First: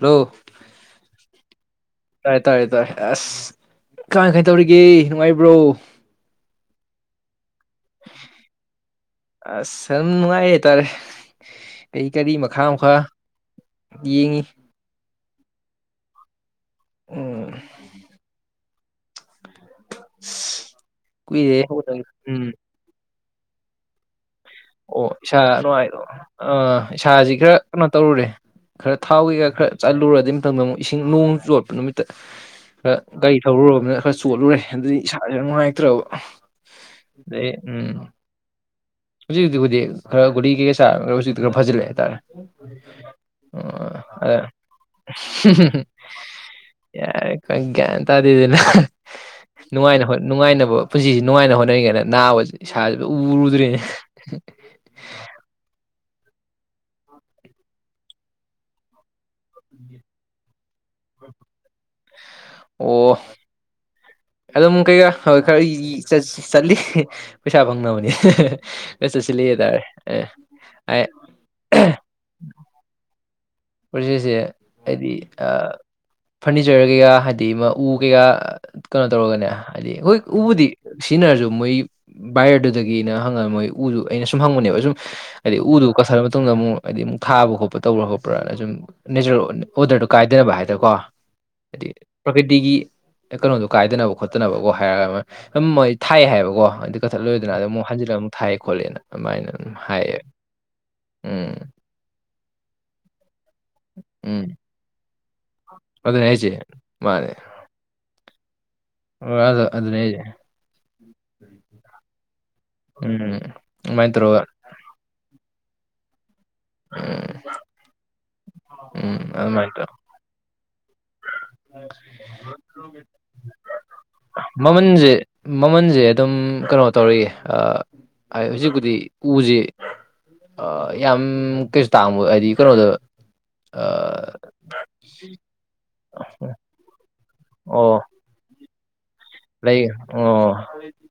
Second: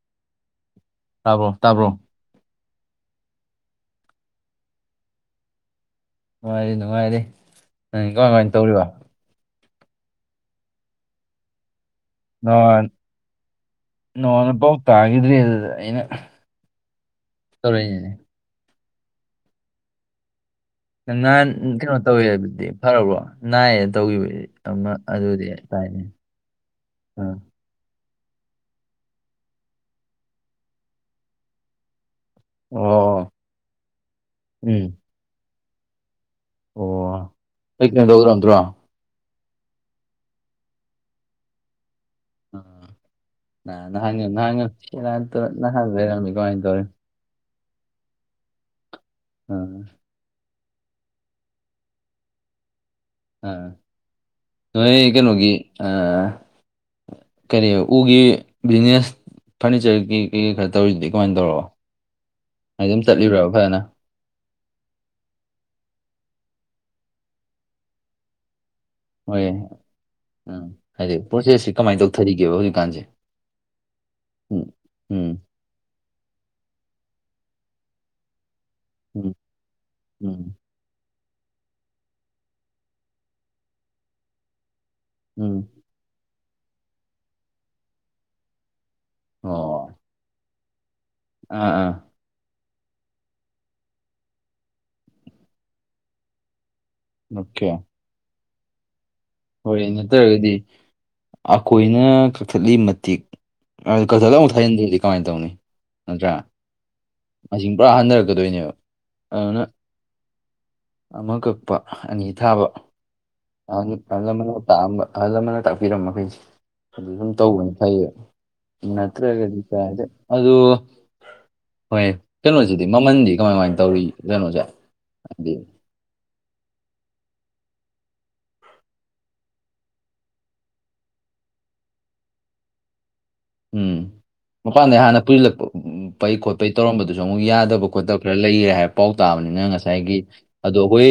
Hello ꯇꯥꯕ꯭ꯔꯣ ꯇꯥꯕ꯭ꯔꯣ ꯇꯥꯔꯦ ꯇꯥꯔꯦ ꯇꯥꯔꯦ ꯑꯁ ꯀꯃꯥꯏ ꯀꯩꯇꯧꯔꯤꯒꯦ ꯅꯨꯡꯉꯥꯏꯕ꯭ꯔꯣ ꯅꯨꯡꯉꯥꯏꯔꯤ ꯅꯨꯡꯉꯥꯏꯔꯤ ꯅꯪ ꯀꯃꯥꯏ ꯀꯃꯥꯏꯅ ꯇꯧꯔꯤꯕ ꯑꯁ ꯌꯥꯝ ꯅꯨꯡꯉꯥꯏꯌꯦ ꯇꯥꯔꯦ ꯀꯔꯤ ꯀꯔꯤ ꯃꯈꯥ ꯅꯍꯥꯟ ꯃꯈꯥ ꯌꯦꯡꯉꯤ ꯅꯉꯣꯟꯗ ꯄꯥꯎ ꯇꯥꯈꯤꯗ꯭ꯔꯦ ꯑꯗꯨꯗ ꯑꯩꯅ ꯎꯝ ꯇꯧꯔꯛꯏꯅꯤꯅꯦ ꯎꯝ [unintelligible] ꯅꯪ ꯅꯍꯥꯟ ꯀꯨꯏꯔꯦ ꯀꯩꯅꯣ ꯇꯧꯋꯦ ꯍꯥꯏꯕꯗꯤ ꯐꯔꯕ꯭ꯔꯣ ꯅꯥꯏꯌꯦꯅ ꯇꯧꯈꯤꯕꯗꯤ ꯑꯃ ꯑꯣ ꯏꯁꯥ ꯑꯗꯨꯗꯤ ꯅꯨꯡꯉꯥꯏꯗ ꯇꯥꯏꯅꯦ ꯑꯥ ꯏꯁꯥꯁꯤ ꯑꯥ ꯈꯔ ꯀꯣ ꯇꯧꯔꯨꯔꯦ ꯈꯔ ꯊꯥꯎ ꯀꯩꯀꯥ ꯈꯔ ꯆꯠꯂꯨꯔ ꯑꯗꯨꯏ ꯃꯇꯝꯗ ꯑꯃꯨꯛ ꯏꯁꯤꯡ ꯅꯣꯡ ꯆꯣꯠꯄ ꯅꯨꯃꯤꯠꯇ ꯈꯔ ꯑꯣ ꯒꯥꯔꯤ ꯊꯧꯔꯨꯔꯕꯅ ꯈꯔ ꯆꯣꯠꯂꯨꯔꯦ ꯎꯝ ꯑꯗꯨꯗꯤ ꯏꯁꯥꯥꯁꯦ ꯌꯥꯝ ꯅꯨꯡꯉꯥꯏꯇ꯭ꯔꯕ ꯑꯣ ꯑꯩ ꯀꯅ ꯇꯒ꯭ꯔꯗꯣ [inaudible] ꯍꯧꯖꯤꯛꯖꯤꯛꯖꯤꯛ ꯈꯔ ꯒꯨꯔꯤꯩꯥꯔ ꯍꯧꯖꯤꯛꯇꯤ ꯈꯔ ꯐꯖꯤꯜꯂꯦ ꯍꯥꯏꯇꯥꯔꯦ ꯑ ꯅ ꯑꯣ ꯅꯔꯃꯤ ꯑꯗ ꯀꯣꯉꯥꯏ ꯇꯧꯦ [inaudible] ꯌꯥꯔꯦ ꯒ꯭ꯌꯥꯟ ꯇꯥꯗꯦꯗꯅ ꯑꯥ ꯅꯨꯡꯉꯥꯏ ꯅꯨꯡꯉꯥꯏꯅꯕ ꯄꯨꯟꯁꯤꯁꯤ ꯅꯨꯡꯉꯥꯏꯅ ꯍꯣꯠꯅꯔꯤꯉꯥꯏꯅ ꯅꯥꯕꯁꯤ ꯏꯁꯥꯁꯤꯕꯨ ꯎꯔꯨꯗ꯭ꯔꯤꯅꯤ ꯅ ꯀꯩꯅꯣꯒ [inaudible] ꯀꯔꯤ ꯎꯒꯤ ꯕꯤꯖꯤꯅꯦꯁ ꯐꯔꯅꯤꯆꯔꯒꯤ ꯀꯦ ꯈꯔ ꯇꯧꯔꯤꯁꯤꯗꯤ ꯀꯃꯥꯏꯅ ꯇꯧꯔꯛꯑꯣ ꯍꯥꯏ ꯑꯗꯨꯝ ꯑꯣ ꯆꯠꯂꯤꯕꯕ ꯐꯖꯅ ꯑꯗꯨꯝ ꯀꯩꯀꯥ ꯍ ꯈꯔ ꯆꯠꯂꯤ ꯄꯩꯁꯥ ꯐꯪꯅꯕꯅꯤ ꯦꯁ ꯆ ꯁꯤ ꯍꯣꯏ ꯇꯔ ꯑꯦ [inaudible] ꯊꯔꯤꯒꯦꯕ ꯍꯧꯖꯤꯛꯀꯥꯟꯁꯦ ꯄꯨꯟꯁꯤꯁꯦ ꯎꯝ ꯍꯥꯏꯗꯤ ꯎꯝ ꯐꯔꯅꯤꯆꯔ ꯀꯩꯀꯥ ꯍꯥꯏꯗꯤ ꯎ ꯀꯩꯀꯥ ꯀꯩꯅꯣ ꯎꯝ ꯇꯧꯔꯒꯅꯦ ꯍꯥꯏꯗꯤ ꯎꯝ ꯎꯕꯨꯗꯤ ꯁꯤꯖꯤꯟꯅꯔꯁꯨ ꯃꯣꯏ ꯕꯥꯥꯏꯌꯔꯗꯨꯗꯒꯤꯅ ꯍꯪꯉꯒ ꯃꯣꯏ ꯎꯗꯨ ꯑꯩꯅ ꯁꯨꯝ ꯍꯪꯕꯅꯦꯕ ꯁꯨꯝ ꯍꯥꯏꯗꯤ ꯎꯝ ꯎꯗꯨ ꯀꯠꯊꯜꯂ ꯃꯇꯨꯡꯗ ꯑꯃꯨꯛ ꯍꯥꯏꯗꯤ ꯑꯃꯨꯛ ꯊꯥꯕ ꯈꯣꯠꯄ ꯇꯧꯕ꯭ꯔꯥ ꯈꯣꯠꯄ꯭ꯔꯥ ꯁꯨꯝ ꯅꯦꯆꯔꯦꯜ ꯑꯣ ꯑꯣꯗꯔꯗꫭ ꯀꯥꯏꯗꯔ‌ꯦꯕ ꯍꯥꯏꯗꯀꯣ ꯑꯥ ꯍꯥꯏꯗꯤ ꯑꯥ ꯄ꯭ꯔꯀꯤꯇꯤꯒꯤ ꯀꯩꯅꯣꯗꯣ ꯀꯥꯏꯗꯅꯕ ꯈꯣꯠꯇꯅꯕꯀꯣ ꯍꯥꯏꯔꯒ ꯁ ꯃꯣꯏ ꯊꯥꯏ ꯍꯥꯏꯕꯀꯣ ꯑꯗꯨ ꯀꯠꯊꯠꯂꯨꯏꯗꯅ ꯑꯗꯨ ꯑꯣꯀꯦ ꯑꯃꯨꯛ ꯍꯟꯖꯤꯂ ꯑꯃꯨꯛ ꯊꯥꯏꯌꯦ ꯈꯣꯠꯂꯦ ꯑꯗꯨꯃꯥꯏꯅ ꯑꯗꯨꯝ ꯍꯣꯏ ꯍꯥꯏꯌꯦ ꯅꯠꯇ꯭ꯔꯒꯗꯤ ꯎꯝ ꯑꯩꯈꯣꯏꯅ ꯀꯛꯊꯠꯂꯤ ꯃꯇꯤꯛ ꯑ ꯀꯗꯨ ꯊꯥꯏꯗ ꯀꯥꯏꯅ ꯇꯧꯅꯤ [inaudible] ꯑꯗꯨ ꯑꯗꯨꯅꯦ ꯅꯠꯇ꯭ꯔꯥ ꯃꯥꯅꯦ ꯃꯁꯤꯡ ꯄꯨꯔꯥ ꯍꯟꯊꯔꯛꯀꯗꯣꯏꯅꯦꯕ ꯑꯗꯨꯅ ꯑꯣꯗ ꯑꯗꯨ ꯅꯦ ꯍꯥꯏꯖꯦ ꯑꯃ ꯀꯛꯄ ꯑꯅꯤ ꯊꯥꯕ ꯎꯝ ꯑꯍ ꯑꯗꯨꯃꯥꯏꯅ ꯑꯍꯜ ꯇꯧꯔꯒ ꯂꯃꯟꯅ ꯇꯥꯛꯑꯝꯕ ꯑꯍꯜ ꯂꯃꯟꯅ ꯇꯥꯛꯄꯤꯔꯝꯕꯃ ꯃꯈꯩꯁꯦ ꯑꯗꯨ ꯎꯝ ꯁꯨꯝ ꯇꯧꯕꯅ ꯐꯩꯌꯦꯕ ꯎꯝ ꯅꯠꯇ꯭ꯔꯒꯗꯤ ꯑꯗꯨꯃꯥꯏꯅ ꯀ ꯇꯧꯔ ꯍꯥꯏꯗ ꯑꯗꯨ ꯍꯣꯏ ꯀꯩꯅꯣꯁꯤꯗꯤ ꯃꯃꯟꯗꯤ ꯀꯃꯥꯏꯃꯥꯏꯅ ꯇꯧꯔꯤ ꯀꯩꯅꯣꯁꯦ ꯃꯃꯜꯁꯦ ꯍꯥꯏꯗꯤ ꯃꯃꯜꯁꯦ ꯑꯗꯨꯝ ꯀꯩꯅꯣ ꯇꯧꯔꯤꯌꯦ ꯍꯧꯖꯤꯛꯄꯨꯗꯤ ꯎꯁꯤ ꯑ ꯌꯥꯝ ꯀꯩꯁꯨ ꯇꯥꯡꯕ ꯍꯥꯏꯗꯤ ꯀꯩꯅꯣꯗ ꯎꯝ ꯃꯄꯥꯟꯗꯩ ꯍꯥꯟꯅ ꯄꯨꯁꯤꯜꯂꯛꯄꯄꯩ ꯈꯣꯠꯄꯩ ꯇꯧꯔꯝꯕꯗꯨꯁꯨ ꯑꯃꯨꯛ ꯌꯥꯗꯕ ꯑꯣ ꯈꯣꯠꯇꯕ ꯈꯔ ꯂꯩꯈꯔꯦ ꯍꯥꯏꯕ ꯄꯥꯎ ꯇꯥꯕꯅꯤꯅ ꯂꯩ ꯉꯁꯥꯏꯒꯤ ꯑꯣ ꯑꯗꯣ ꯑꯩꯈꯣꯏ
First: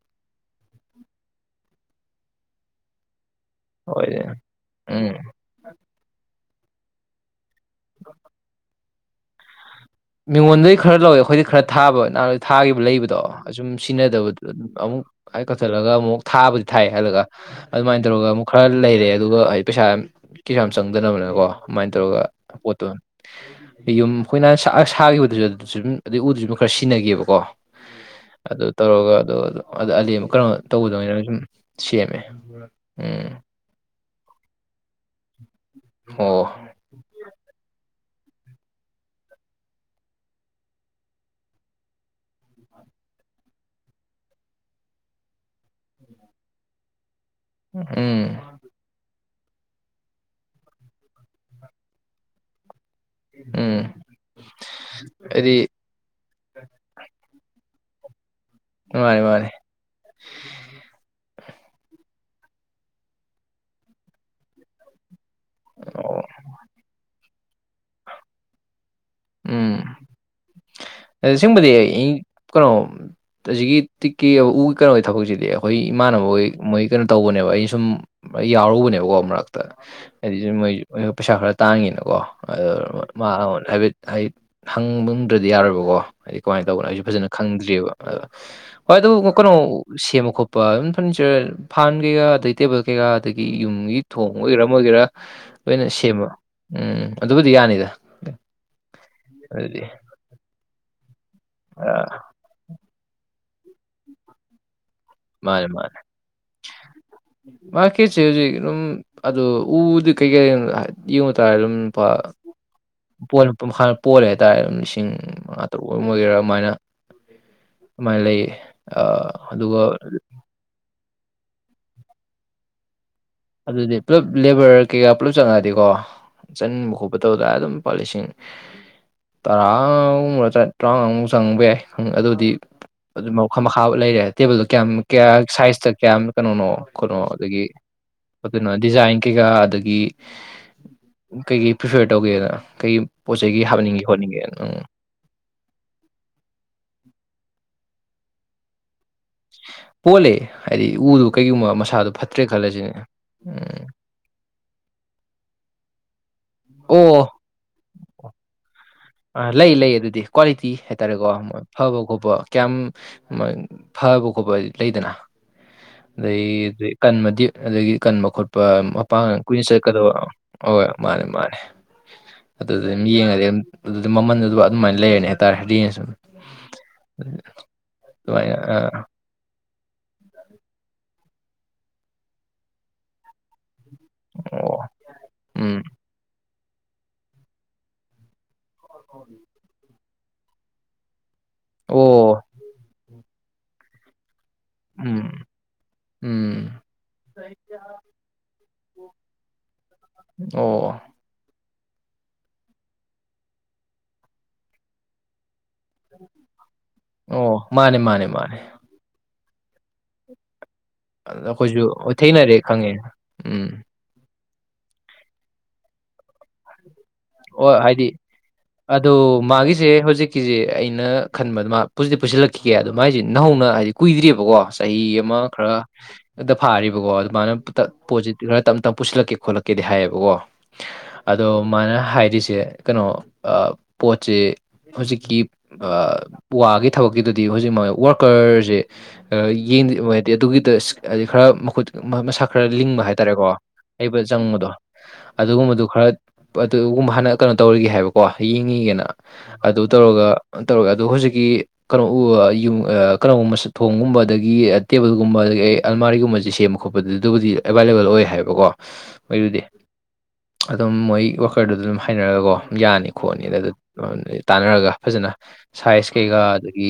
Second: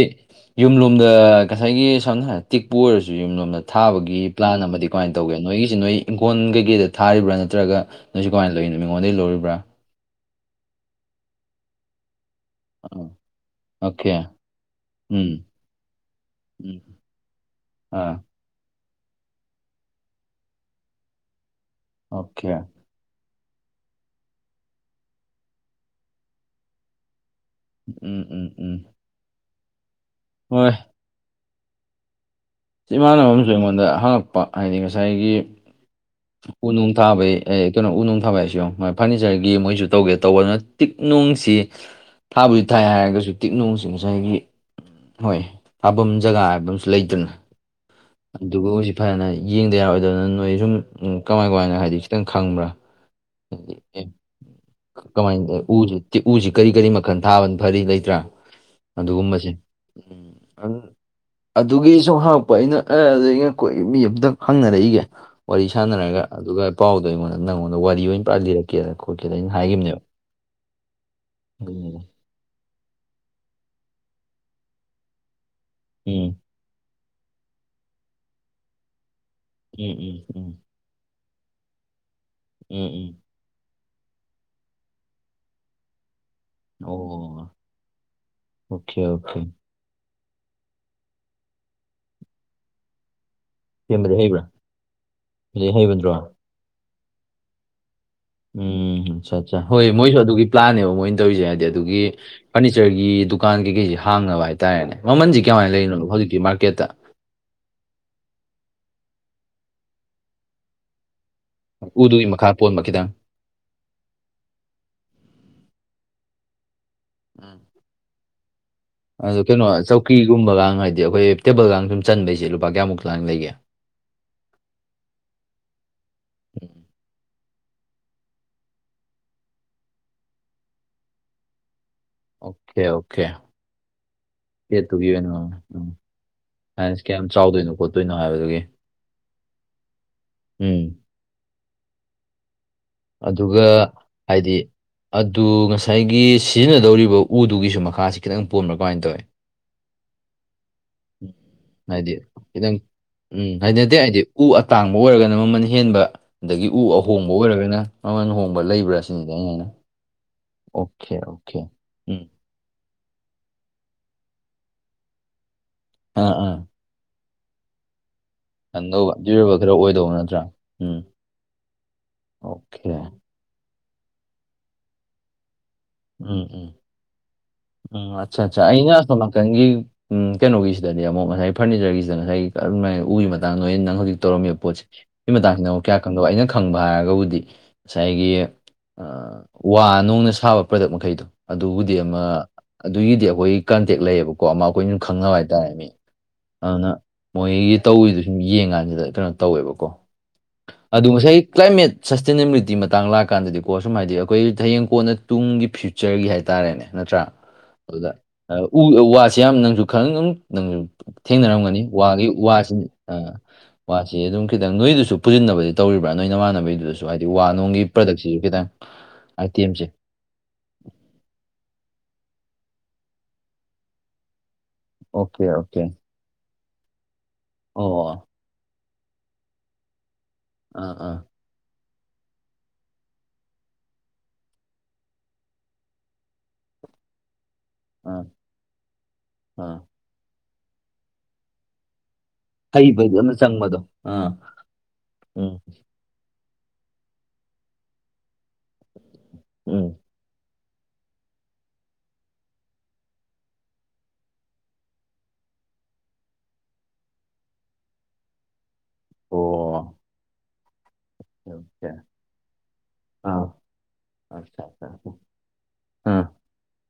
ꯌꯨꯝꯂꯣꯝꯗ ꯉꯁꯥꯏꯒꯤ ꯁꯝꯅ ꯍꯥꯏꯔꯕ ꯇꯤꯛꯄꯨ ꯑꯣꯏꯔꯁꯨ ꯌꯨꯝꯂꯣꯝꯗ ꯍꯣꯏ ꯊꯥꯕꯒꯤ ꯄ꯭ꯂꯥꯟ ꯑꯃꯗꯤ ꯎꯝ ꯀꯃꯥꯏꯅ ꯇꯧꯒꯦ ꯅꯣꯏꯒꯤꯁꯤ ꯅꯣꯏ ꯏꯪꯈꯣꯜ ꯀꯩꯀꯩꯗ ꯊꯥꯔꯤꯕ꯭ꯔꯥ ꯅꯠꯇ꯭ꯔꯒ ꯅꯣꯏꯁꯨ ꯀꯃꯥꯏꯅ ꯂꯩꯔꯤꯅꯣ ꯃꯤꯉꯣꯟꯗꯒꯤꯩ ꯂꯧꯔꯤꯕ꯭ꯔꯥ ꯃꯤꯉꯣꯟꯗꯩ ꯈꯔ ꯂꯧꯋꯦ ꯑꯩꯈꯣꯏꯗꯤ ꯈꯔ ꯊꯥꯕ ꯅꯍꯥꯟ ꯊꯥꯈꯤꯕ ꯑꯥ ꯂꯩꯕꯗꯣ ꯑꯁꯨꯝ ꯑꯣꯀꯦ ꯁꯤꯖꯤꯟꯅꯗꯕꯗ ꯑꯗꯨꯝ ꯑꯃꯨꯛ ꯎꯝ ꯀꯛꯊꯠꯂꯒ ꯑꯃꯨꯛ ꯊꯥꯕꯗꯤ ꯎꯝ ꯊꯥꯏ ꯍꯜꯂꯒ ꯑꯗꯨꯃꯥꯏꯅ ꯑꯥ ꯇꯧꯔꯒ ꯑꯃꯨꯛ ꯈꯔ ꯂꯩꯔꯦ ꯑꯗꯨꯒ ꯍꯥꯏꯗꯤ ꯄꯩꯁꯥ ꯌꯥꯝ ꯀꯩꯁꯨ ꯌꯥꯝ ꯆꯪꯗꯅꯕꯅꯀꯣ ꯑꯗꯨꯃꯥꯏꯅ ꯇꯧꯔꯒ ꯑꯣꯀꯦ ꯄꯣꯠꯇꯣ ꯌꯨꯝ ꯑꯩꯈꯣꯏꯅ ꯁꯥꯈꯤꯕꯗꯨꯁꯨ ꯑꯗꯨꯁꯨ ꯑꯗꯨꯝ ꯑꯗꯨꯗꯩ ꯎꯗꯨꯁꯨ ꯑꯗꯨꯝ ꯈꯔ ꯁꯤꯖꯤꯟꯅꯈꯤꯕꯀꯣ ꯎꯝ ꯎꯝ ꯑꯗꯨ ꯎꯝ ꯇꯧꯔꯒ ꯑꯗꯨ ꯑꯗꯨ ꯑꯂꯤ ꯑꯃꯨꯛ ꯀꯩꯅꯣ ꯍꯣꯏ ꯇꯧꯒꯗꯧꯅꯤꯅꯪ ꯁꯨꯝ ꯁꯤꯦ ꯃ ꯆꯞꯃꯥꯟꯅꯕ ꯑꯃꯁꯨ ꯑꯩꯉꯣꯟꯗ ꯍꯪꯉꯛꯄ ꯍꯥꯏꯗꯤ ꯉꯥꯏ ꯉꯁꯥꯏꯒꯤ ꯑꯣ ꯎ ꯅꯨꯡ ꯊꯥꯕꯩ ꯀꯩꯅꯣ ꯎ ꯅꯨꯡ ꯊꯥꯕ ꯍꯥꯏꯁꯨ ꯐꯔꯅꯤꯆꯔꯒꯤ ꯃꯣꯏꯁꯨ ꯇꯧꯒꯦ ꯇꯧꯕ ꯑꯗꯨꯅ ꯇꯤꯛꯅꯨꯡꯁꯤ ꯊꯥꯕꯁꯤ ꯊꯥꯏ ꯍꯥꯏꯔꯒꯁꯨ ꯇꯤꯛꯅꯨꯡꯁꯤ ꯉꯁꯥꯏꯒꯤ ꯍꯣꯏ ꯊꯥꯐꯝ ꯖꯒꯥ ꯍꯥꯏꯕ ꯑꯃꯁꯨ ꯂꯩꯇꯅ ꯎꯝ ꯑꯗꯨꯒ ꯍꯧꯖꯤꯛ ꯐꯖꯅ ꯌꯦꯡꯗ ꯌꯥꯔꯣꯏꯗꯕꯅ ꯅꯣꯏ ꯁꯨꯝ ꯀꯃꯥꯏ ꯀꯃꯥꯏꯅ ꯍꯥꯏꯗꯤ ꯈꯤꯇꯪ ꯈꯪꯕ꯭ꯔꯥ ꯎꯝ ꯑꯩꯗꯤ ꯀꯃꯥꯏꯗ ꯎꯖ ꯇꯤꯎꯁꯤ ꯀꯔꯤ ꯀꯔꯤ ꯃꯈꯜ ꯊꯥꯕꯅ ꯐꯔꯤ ꯂꯩꯇ꯭ꯔꯥ ꯃꯥꯅꯤ ꯑꯗꯨꯒꯨꯝꯕꯁꯦ ꯃꯥꯅꯤ ꯎꯝ ꯑꯗꯨꯒꯤ ꯁꯨꯝ ꯍꯥꯡꯉꯛꯄ ꯑꯩꯅ ꯑꯦ ꯑꯗꯨꯗ ꯑꯩꯅ ꯀꯣꯏ ꯃꯤ ꯑꯇꯪ ꯍꯪꯅꯔꯛꯏꯒꯦ ꯋꯥꯔꯤ ꯁꯥꯟꯅꯔꯒ ꯑꯣ ꯑꯗꯨꯒ ꯄꯥꯎꯗꯣ ꯑꯩꯉꯣꯟꯗ ꯅꯪꯉꯣꯟꯗ ꯋꯥꯔꯤ ꯑꯣꯏꯅ ꯂꯤꯔꯒ‌ꯦ ꯀꯦꯗ ꯈꯣꯠꯀꯦꯗ ꯑꯩꯅ ꯎꯝ ꯍꯥꯏꯒꯤꯅꯦꯕ ꯑꯁꯦꯡꯕꯗꯤ ꯑꯩ ꯀꯩꯅꯣ ꯍꯧꯖꯤꯛꯀꯤ ꯇꯤꯛꯀꯤ ꯎꯒꯤ ꯀꯩꯅꯣ ꯑꯣꯏ ꯊꯕꯛꯁꯤꯗꯤ ꯑꯩꯈꯣꯏ ꯏꯃꯥꯟꯅꯕ ꯎꯝ ꯍꯣꯏ ꯃꯣꯏ ꯀꯩꯅꯣ ꯇꯧꯕꯅꯦꯕ ꯑꯩ ꯁꯨꯝ ꯌꯥꯎꯔꯨꯕꯅꯦꯕꯀꯣ ꯃꯔꯛꯇ ꯎꯝ ꯎꯝ ꯎꯝ ꯍꯥꯏꯗꯤ ꯃꯣꯏ ꯄꯩꯁꯥ ꯈꯔ ꯇꯥꯡꯉꯅꯀꯣ ꯑꯗꯣ ꯎꯝ ꯎꯝ ꯃꯥ ꯍꯥꯏꯐꯦꯠ ꯑꯩ ꯍꯪꯕꯝꯗ꯭ꯔꯗꯤ ꯌꯥꯔꯣꯏꯔꯕꯕꯀꯣ ꯍꯥꯏꯗꯤ ꯀꯃꯥꯏꯅ ꯇꯧꯕꯅꯣ ꯍꯥꯏꯁꯨ ꯐꯖꯅ ꯑꯣ ꯈꯪꯗ꯭ꯔꯤꯑꯕ ꯑꯗ ꯍꯣꯏ ꯑꯣꯀꯦ ꯑꯗꯨꯕꯨ ꯑꯣꯀꯦ ꯀꯩꯅꯣ ꯁꯦꯝꯕ ꯈꯣꯠꯄ ꯑꯗꯨꯝ ꯐꯔꯅꯤꯆꯔ ꯐꯥꯟ ꯀꯩꯀꯥ ꯑꯗꯩ ꯇꯦꯕꯜ ꯀꯩꯀꯥ ꯑꯗꯒꯤ ꯌꯨꯝꯒꯤ ꯁꯦꯝꯕꯗꯤ ꯊꯣꯡ ꯍꯩꯕ꯭ꯔꯥ ꯑꯣꯏꯒꯦꯔꯥ ꯑꯣꯏꯒꯦꯔꯥ ꯂꯥꯏꯔꯤꯛ ꯂꯣꯏꯅ ꯍꯩꯕꯗ꯭ꯔꯣ ꯁꯦꯝꯕ ꯎꯝ ꯑꯗꯨꯕꯨꯗꯤ ꯌꯥꯅꯤꯗ ꯎꯝ ꯑꯠꯆꯥ ꯑꯠꯆꯥꯥ ꯑꯗꯨꯗꯤ ꯍꯣꯏ ꯃꯣꯏꯁꯨ ꯑꯗꯨꯒꯤ ꯄ꯭ꯂꯥꯟꯅꯦꯕ ꯃꯣꯏꯅ ꯇꯧꯔꯤꯁꯦ ꯍꯥꯏꯗꯤ ꯑ ꯑꯗꯨꯒꯤ ꯐꯔꯅꯤꯆꯔꯒꯤ ꯗꯨꯀꯥꯟ ꯀꯩꯀꯩꯁꯤ ꯍꯥꯡꯅꯕ ꯍꯥꯏꯇꯥꯔꯦꯅꯦ ꯃꯃꯜꯁꯤꯦ ꯃꯥꯅꯦ ꯀꯃꯥꯏꯅ ꯃꯥꯅꯦ ꯂꯩꯔꯤꯅꯣꯅꯣ ꯍꯧꯖꯤꯛꯤ ꯃꯥꯔꯀꯦꯠꯇ ꯃꯥꯔꯀꯦꯠꯁꯦ ꯍꯧꯖꯤꯛ ꯑꯗꯨꯝ ꯑꯗꯨ ꯎꯗꯤ ꯀꯩꯀꯩ ꯏꯨ ꯇꯥꯔꯔꯝ ꯄ ꯎꯗꯨꯒꯤ ꯃꯈꯥ ꯄꯣꯟꯕ ꯈꯤꯇꯪ ꯑꯗꯨ ꯍꯥꯟꯅ ꯄꯣꯜꯂꯦ ꯍꯥꯏꯇꯥꯔꯦ ꯑꯗꯨꯝ ꯂꯤꯁꯤꯡ ꯃꯉꯥ ꯇꯔꯨꯛ ꯑꯣꯏꯒꯦꯔꯥ ꯑꯗꯨꯃꯥꯏꯅ ꯑꯗꯨꯃꯥꯏꯅ ꯂꯩꯌꯦ ꯑꯗꯣ ꯀꯩꯅꯣ ꯑꯗꯨꯒ ꯆꯧꯀꯤꯒꯨꯝꯕꯒ ꯍꯥꯏꯗꯤ ꯑꯩꯈꯣꯏ ꯇꯦꯕꯜꯒ ꯁꯨꯝ ꯆꯟꯕꯩꯁꯦ ꯂꯨꯄꯥ ꯀꯌꯥꯃꯨꯛ ꯂꯥꯡ ꯂꯩꯒꯦ ꯑꯗꯨꯗꯤ ꯄꯨꯜꯂꯞ ꯂꯦꯕꯔ ꯀꯩꯀꯥ ꯄꯨꯜꯂꯞ ꯆꯪꯉꯛꯗꯤꯀꯣ ꯎꯝ. ꯆꯟꯕ ꯈꯣꯠꯄ ꯇꯧꯗꯔ ꯑꯗꯨꯝ ꯂꯨꯄꯥ ꯂꯤꯁꯤꯡ ꯇꯔꯥꯒꯨꯝ ꯇꯔꯥꯉꯥꯃꯨꯛ ꯆꯪꯕ ꯌꯥꯏ ꯑꯗꯨꯗꯤ ꯑꯣꯀꯦ ꯑꯣꯀꯦ ꯑꯗꯨ ꯃꯈꯥ ꯃꯈꯥꯕ ꯂꯩꯔꯦ ꯇꯦꯕꯜꯗꯣ ꯀꯌꯥꯝ ꯄꯦꯠꯇꯨꯒꯤ ꯀꯌꯥ ꯑꯣꯏꯅ ꯁꯥꯏꯖꯇ ꯀꯌꯥꯝ ꯀꯩꯅꯣꯅꯣ ꯀꯩꯅꯣ ꯆꯥꯎꯣꯏꯣꯠꯇꯣꯏꯣ ꯍꯥꯏꯕ ꯀꯩꯅꯣ ꯗꯤꯖꯥꯏꯟ ꯀꯩꯀꯥ ꯑꯗꯒꯤ ꯎꯝ ꯀꯩꯀꯩ ꯄ꯭ꯔꯤꯐꯌꯔ ꯇꯧꯒꯦꯗꯅ ꯀꯩ ꯄꯣꯠ ꯆꯩꯒꯤ ꯑꯗꯨꯒ ꯍꯥꯞꯅꯤꯡꯒꯦ ꯈꯣꯠꯅꯤꯡꯉꯦ ꯍꯥꯏꯗꯤ ꯎꯝ ꯑꯗꯨ ꯉꯁꯥꯏꯒꯤ ꯁꯤꯖꯤꯟꯅꯗꯧꯔꯤꯕ ꯎꯗꯨꯒꯤꯁꯨ ꯃꯈꯥꯁꯤ ꯈꯤꯇꯪ ꯄꯣꯝꯕꯕ꯭ꯔꯥ ꯀꯃꯥꯏꯅ ꯇꯧꯏ ꯄꯣꯂꯦ ꯍꯥꯏꯗꯤ ꯎꯗꯨ ꯀꯩꯒꯨꯝꯕ ꯃꯁꯥꯗꯨꯣ ꯐꯠꯇ꯭ꯔꯦ ꯈꯜꯂꯁꯤꯅꯦ ꯎꯝ ꯑꯩ ꯍꯥꯏꯗꯤ ꯎ ꯑꯇꯥꯡꯕ ꯑꯣꯏꯔꯒꯅ ꯃꯃꯜ ꯍꯦꯟꯕ ꯑꯗꯒꯤ ꯎ ꯑꯍꯣꯡꯕ ꯑꯣꯏꯔꯒꯅ ꯃꯃꯜꯨꯣꯡꯕ ꯂꯩꯕ꯭ꯔꯥ ꯁꯤꯅꯤꯗ ꯑꯩꯅ ꯑꯥ ꯍꯥꯏꯅ ꯂꯩ ꯂꯩ ꯑꯗꯨꯗꯤ ꯀ꯭ꯋꯥꯂꯤꯇꯤ ꯑꯣꯀꯦ ꯍꯥꯏꯇꯥꯔꯦꯀꯣꯣꯏ ꯑꯣꯀꯦ ꯐꯕ ꯎꯝ ꯈꯣꯠꯄ ꯀꯌꯥꯝ ꯐꯕ ꯈꯣꯠꯄ ꯂꯩꯗꯅ ꯑꯥ ꯑꯥ ꯑꯗꯩ ꯀꯟꯕꯗꯤ ꯑꯗꯒꯤ ꯀꯟꯕ ꯈꯣꯠꯄ ꯑꯗꯨꯅꯧꯕ ꯃꯄꯥꯡꯒ ꯗ꯭ꯌꯨꯔꯦꯕꯜ ꯀꯨꯏꯅ ꯈꯔ ꯑꯣꯏꯗꯧꯕ ꯆꯠꯀꯗꯧꯕ ꯅꯠꯇ꯭ꯔꯥ ꯍ ꯎꯝ ꯃꯥꯅꯤ ꯃꯥꯅꯤ ꯑꯗꯨꯗ ꯑꯣꯀꯦ ꯑꯗꯨꯝ ꯌꯦꯡꯉꯗꯤ ꯑꯗꯨꯗꯤ ꯃꯃꯟꯗꯨ ꯑꯗꯨꯃꯥꯏꯅ ꯂꯩꯔꯅꯤ ꯍꯥꯏꯇꯥꯔꯦ ꯔꯦꯟꯁ ꯎꯝ ꯎꯝ ꯎꯝ ꯑꯆꯥ ꯑꯗꯨꯃꯥꯏꯅ ꯑꯆꯥ ꯑꯥ ꯑ ꯁꯃ ꯀꯪꯒꯤ ꯎꯝ ꯀꯩꯅꯣꯒꯤꯁꯤꯗꯗꯤ ꯑꯃꯨꯛ ꯉꯁꯥꯏ ꯐꯔꯅꯤꯆꯔꯒꯤꯁꯤꯗ ꯉꯁꯥꯏꯒꯤ ꯀꯔꯝꯥꯏꯅ ꯎꯒꯤ ꯃꯇꯥꯡꯗ ꯂꯣꯏ ꯅꯪ ꯍꯧꯖꯤꯛ ꯇꯧꯔꯝꯃꯤꯕ ꯑꯣ ꯄꯣꯠꯁꯦ ꯁꯤ ꯃꯇꯥꯡꯁꯤꯗ ꯎꯝ ꯑꯃꯨꯛ ꯀꯌꯥ ꯈꯪꯗꯕ ꯑꯩꯅ ꯈꯪꯕ ꯍꯥꯏꯔꯒꯕꯨꯗꯤ ꯉꯁꯥꯏꯒꯤ ꯍ ꯋꯥ ꯅꯨꯡꯅ ꯁꯥꯕ ꯄ꯭ꯔꯗꯛ ꯃꯈꯩꯗꯣ ꯑꯗꯨꯕꯨꯗꯤ ꯑꯃ ꯑꯣ ꯑꯗꯨꯒꯤꯗꯤ ꯑꯩꯈꯣꯏ ꯀꯟꯇꯦꯛ ꯂꯩꯌꯦꯕꯀꯣ ꯑꯃ ꯑꯩꯈꯣꯏꯅꯝ ꯎꯝ ꯈꯪꯅꯕ ꯍꯥꯏꯇꯥꯔꯦꯅꯦ ꯃꯤ ꯎꯝ ꯑꯗꯨꯅ ꯃꯣꯏꯒꯤ ꯇꯧꯔꯤꯗꯨ ꯌꯦꯡ ꯀꯥꯟꯗ ꯀꯩꯅꯣ ꯇꯧꯋꯦꯕꯀꯣ ꯑꯣ ꯑꯗꯨ ꯉꯁꯥꯏ ꯀ꯭ꯂꯥꯏꯃꯦꯠ ꯁꯁꯇꯦꯅꯦꯕꯤꯂꯤꯇꯤ ꯃꯇꯥꯡ ꯂꯥꯛꯀꯥꯟꯗꯗꯤꯀꯣ ꯁꯨꯝ ꯍꯥꯏꯗꯤ ꯑꯩꯈꯣꯏ ꯍꯌꯦꯡ ꯀꯣꯟꯅ ꯇꯨꯡꯒꯤ ꯐ꯭ꯌꯨ ꯐꯤꯆꯔꯒꯤ ꯍꯥꯏꯇꯥꯔꯦꯅꯦ ꯅꯠꯇ꯭ꯔꯥ ꯑꯣ ꯃꯥꯅꯦ ꯑꯗꯨꯗ ꯃꯥꯅꯦ ꯃꯥꯅꯦ ꯎ ꯋꯥꯁꯦ ꯌꯥꯝ ꯅꯁꯨ ꯈꯪ ꯅꯪꯁꯨ ꯑꯗ ꯊꯦꯡꯅꯔꯝꯒꯅꯤ ꯑꯩꯈꯣꯏꯁꯨ ꯋꯥꯒꯤ ꯊꯦꯡꯅꯔꯦ ꯈꯪꯉꯦ ꯎꯝ ꯋꯥꯁꯤ ꯁꯤ ꯑꯗꯨꯝ ꯈꯤꯇꯪ ꯅꯣꯏꯗꯨꯁꯨ ꯄꯨꯁꯤꯟꯅꯕꯗꯤ ꯇꯧꯔꯤꯕ꯭ꯔꯥ ꯅꯣꯏ ꯅꯃꯥꯟꯅꯕꯒꯤꯗꯨꯗꯁꯨ ꯁꯨ ꯍꯥꯏꯗꯤ ꯋꯥ ꯍꯣꯏ ꯅꯨꯡꯒꯤ ꯍꯥꯏꯗꯤ ꯄ꯭ꯔꯗꯛꯁꯤꯁꯨ ꯈꯤꯇꯪ ꯑꯥꯏꯇꯦꯝꯁꯦ ꯀꯤꯁꯦ ꯑꯩꯅ ꯈꯟꯕꯗ ꯃꯥ ꯄꯨꯗꯤ ꯄꯨꯁꯤꯜꯂꯛꯈꯤꯒꯦ ꯑꯗꯣ ꯃꯥꯏꯁꯦ ꯅꯍꯧꯅ ꯍꯥꯏꯗꯤ ꯀꯨꯏꯗ꯭ꯔꯤꯕꯀꯣ ꯆꯍꯤ ꯑꯣꯀꯦ ꯑꯃ ꯑꯣꯀꯦ ꯈꯔ ꯇ ꯐꯥꯔꯤꯕꯀꯣ ꯑꯗꯨꯃꯥꯏꯅ ꯑꯣ ꯈꯔ ꯇꯞ ꯇꯞ ꯄꯨꯁꯤꯜꯂꯛꯀꯦ ꯈꯣꯠꯂꯛꯀꯦꯗꯤ ꯍꯥꯏꯌꯦꯕꯀꯣ ꯑꯥ ꯑꯥ ꯑꯗꯣ ꯃꯥꯥꯏꯅ ꯍꯥꯏꯔꯤꯁꯦ ꯀꯩꯅꯣ ꯄꯣꯠꯁꯤ ꯍꯧꯖꯤꯛꯀꯤ ꯋꯥꯒꯤ ꯊꯕꯛꯀꯤꯗꯨꯗꯤ ꯍꯧꯖꯤꯛ ꯑꯥ ꯋꯥꯔꯀꯔꯁꯦ ꯑꯥ ꯌꯦꯡ ꯍꯥꯏꯗꯤ ꯑꯗꯨꯒꯤꯗ ꯍꯥꯏ ꯈꯔ ꯃꯈꯨꯠ ꯃꯁꯥ ꯈꯔ ꯂꯤꯡꯕ ꯍꯩꯕꯗꯤ ꯑꯃ ꯍꯥꯏꯇꯥꯔꯦꯀꯣ ꯆꯪꯕꯗꯣ ꯑꯩꯕ ꯑꯥ ꯆꯪꯕꯗꯣ ꯎꯝ ꯑꯗꯨꯒꯨꯝꯕꯗꯨ ꯈꯔ ꯑꯗꯨꯒꯨꯝꯕ ꯍꯥꯟꯅ ꯀꯩꯅꯣ ꯇꯧꯔꯤꯒꯦ ꯍꯥꯏꯕꯀꯣ ꯌꯦꯡꯉꯤꯒꯦꯅ ꯎꯝ ꯑꯗꯨ ꯇꯧꯔꯒ ꯇꯧꯔꯒꯦ ꯑꯗꯣ ꯍꯧꯖꯤꯛꯀꯤ ꯀꯩꯅꯣ ꯎ ꯀꯩꯅꯣꯒꯨꯝꯕ ꯊꯣꯡꯒꯨꯝꯕ ꯑꯗꯒꯤ ꯇꯦꯕꯜꯒꯨꯝꯕ ꯑꯗꯒꯤ ꯑꯩ ꯑꯜꯃꯥꯔꯤꯒꯨꯝꯕꯕꯁꯤꯦ ꯁꯦꯝꯕ ꯈꯣꯠꯄ ꯑꯗꯨꯕꯨꯗꯤ ꯑꯦꯕꯥꯏꯂꯦꯕꯜ ꯑꯣꯏ ꯍꯥꯏꯕꯀꯣ ꯑꯣ ꯃꯣꯏꯗꯨꯗꯤ ꯑꯗꯨꯝ ꯃꯣꯏ ꯀꯔꯗꯨꯗ ꯑꯣꯀꯦ ꯑꯗꯨꯝ ꯍꯥꯏꯅꯔꯒꯀꯣ ꯌꯥꯅꯤ ꯑꯥ ꯈꯣꯠꯅꯤ ꯑꯗ ꯑꯗꯨ ꯑꯆꯥ ꯑꯆꯥ ꯇꯥꯟꯅꯔꯒ ꯑꯥ ꯐꯖꯅ ꯁꯥꯏꯖ ꯀꯩꯀꯥ ꯑꯗꯒꯤ